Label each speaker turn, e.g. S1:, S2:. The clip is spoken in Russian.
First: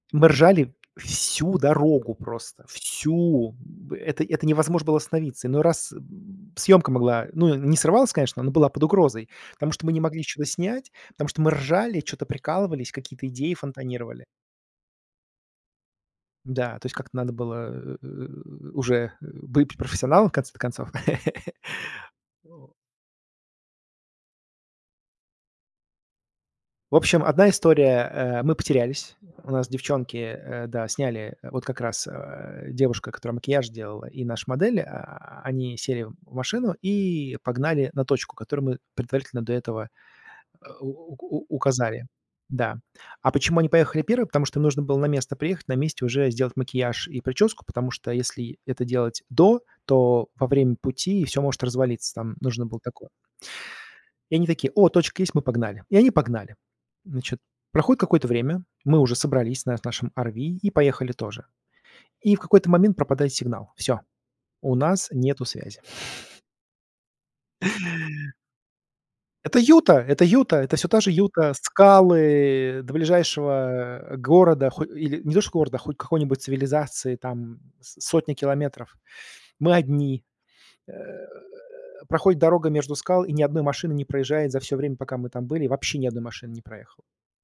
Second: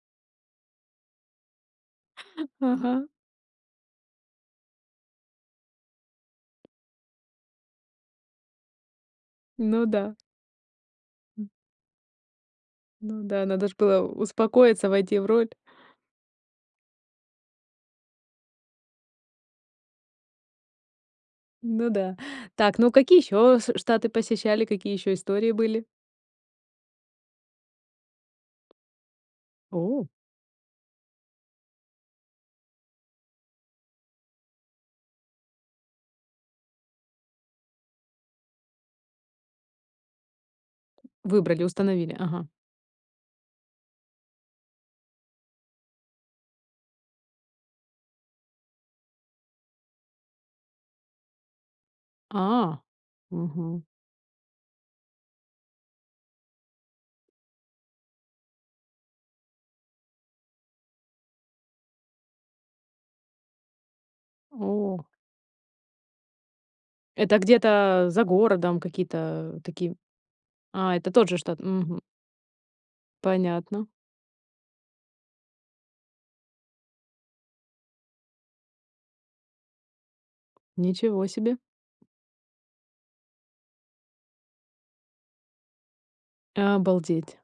S1: Мы ржали всю дорогу просто,
S2: Ага.
S1: всю. Б это это невозможно было остановиться, иной раз съёмка могла ну, не срывалась, конечно, но была под угрозой, потому что
S2: Ну
S1: мы не
S2: да.
S1: могли ничего снять, потому что
S2: М.
S1: мы ржали, чё-то прикалывались,
S2: Ну
S1: какие-то
S2: да,
S1: идеи
S2: надо ж было у
S1: фонтанировали.
S2: успокоиться, войти в роль.
S1: Да, то есть как-то надо было, э, уже, э, быть профессионалом, в конце-то концов.
S2: Ну да. Так, ну, какие ещё с штаты посещали? Какие ещё истории были?
S1: В общем, 1 история, э, мы потерялись. У нас
S2: О.
S1: девчонки, э, да, сняли вот как раз, а, девушка, которая макияж делала, и наша модель, а, они сели в машину и погнали на точку, которую мы предварительно до этого у у
S2: Выбрали,
S1: указали.
S2: установили. Ага.
S1: Да, а почему они поехали 1? Потому что им нужно было на место приехать, на месте уже сделать макияж и причёску, потому что если это делать до, то во время пути всё может развалиться, там нужно было
S2: А!
S1: такое
S2: Мгм.
S1: И они такое: "О, точка есть- мы погнали" И они погнали. Значит, проходит какое-то время, мы уже собрались на нашем RV и поехали тоже. И в какой-то момент пропадает сигнал, всё, у
S2: О.
S1: нас нету связи.
S2: Это где-то за городом какие-то
S1: Это Юта!
S2: такие
S1: Это Юта! Это всё
S2: А,
S1: та
S2: это
S1: же
S2: тот же
S1: Юта.
S2: штат. Мгм.
S1: Скалы, э, до ближайшего,
S2: Понятно.
S1: а, города, ху или, не то что города, хоть какой-нибудь цивилизации, там с сотни километров, мы одни. Э,
S2: Ничего себе.
S1: проходит дорога между скал, и ни 1 машины не проезжает за всё время, пока мы там были, вообще ни 1 машины не проехало.
S2: Обалдеть.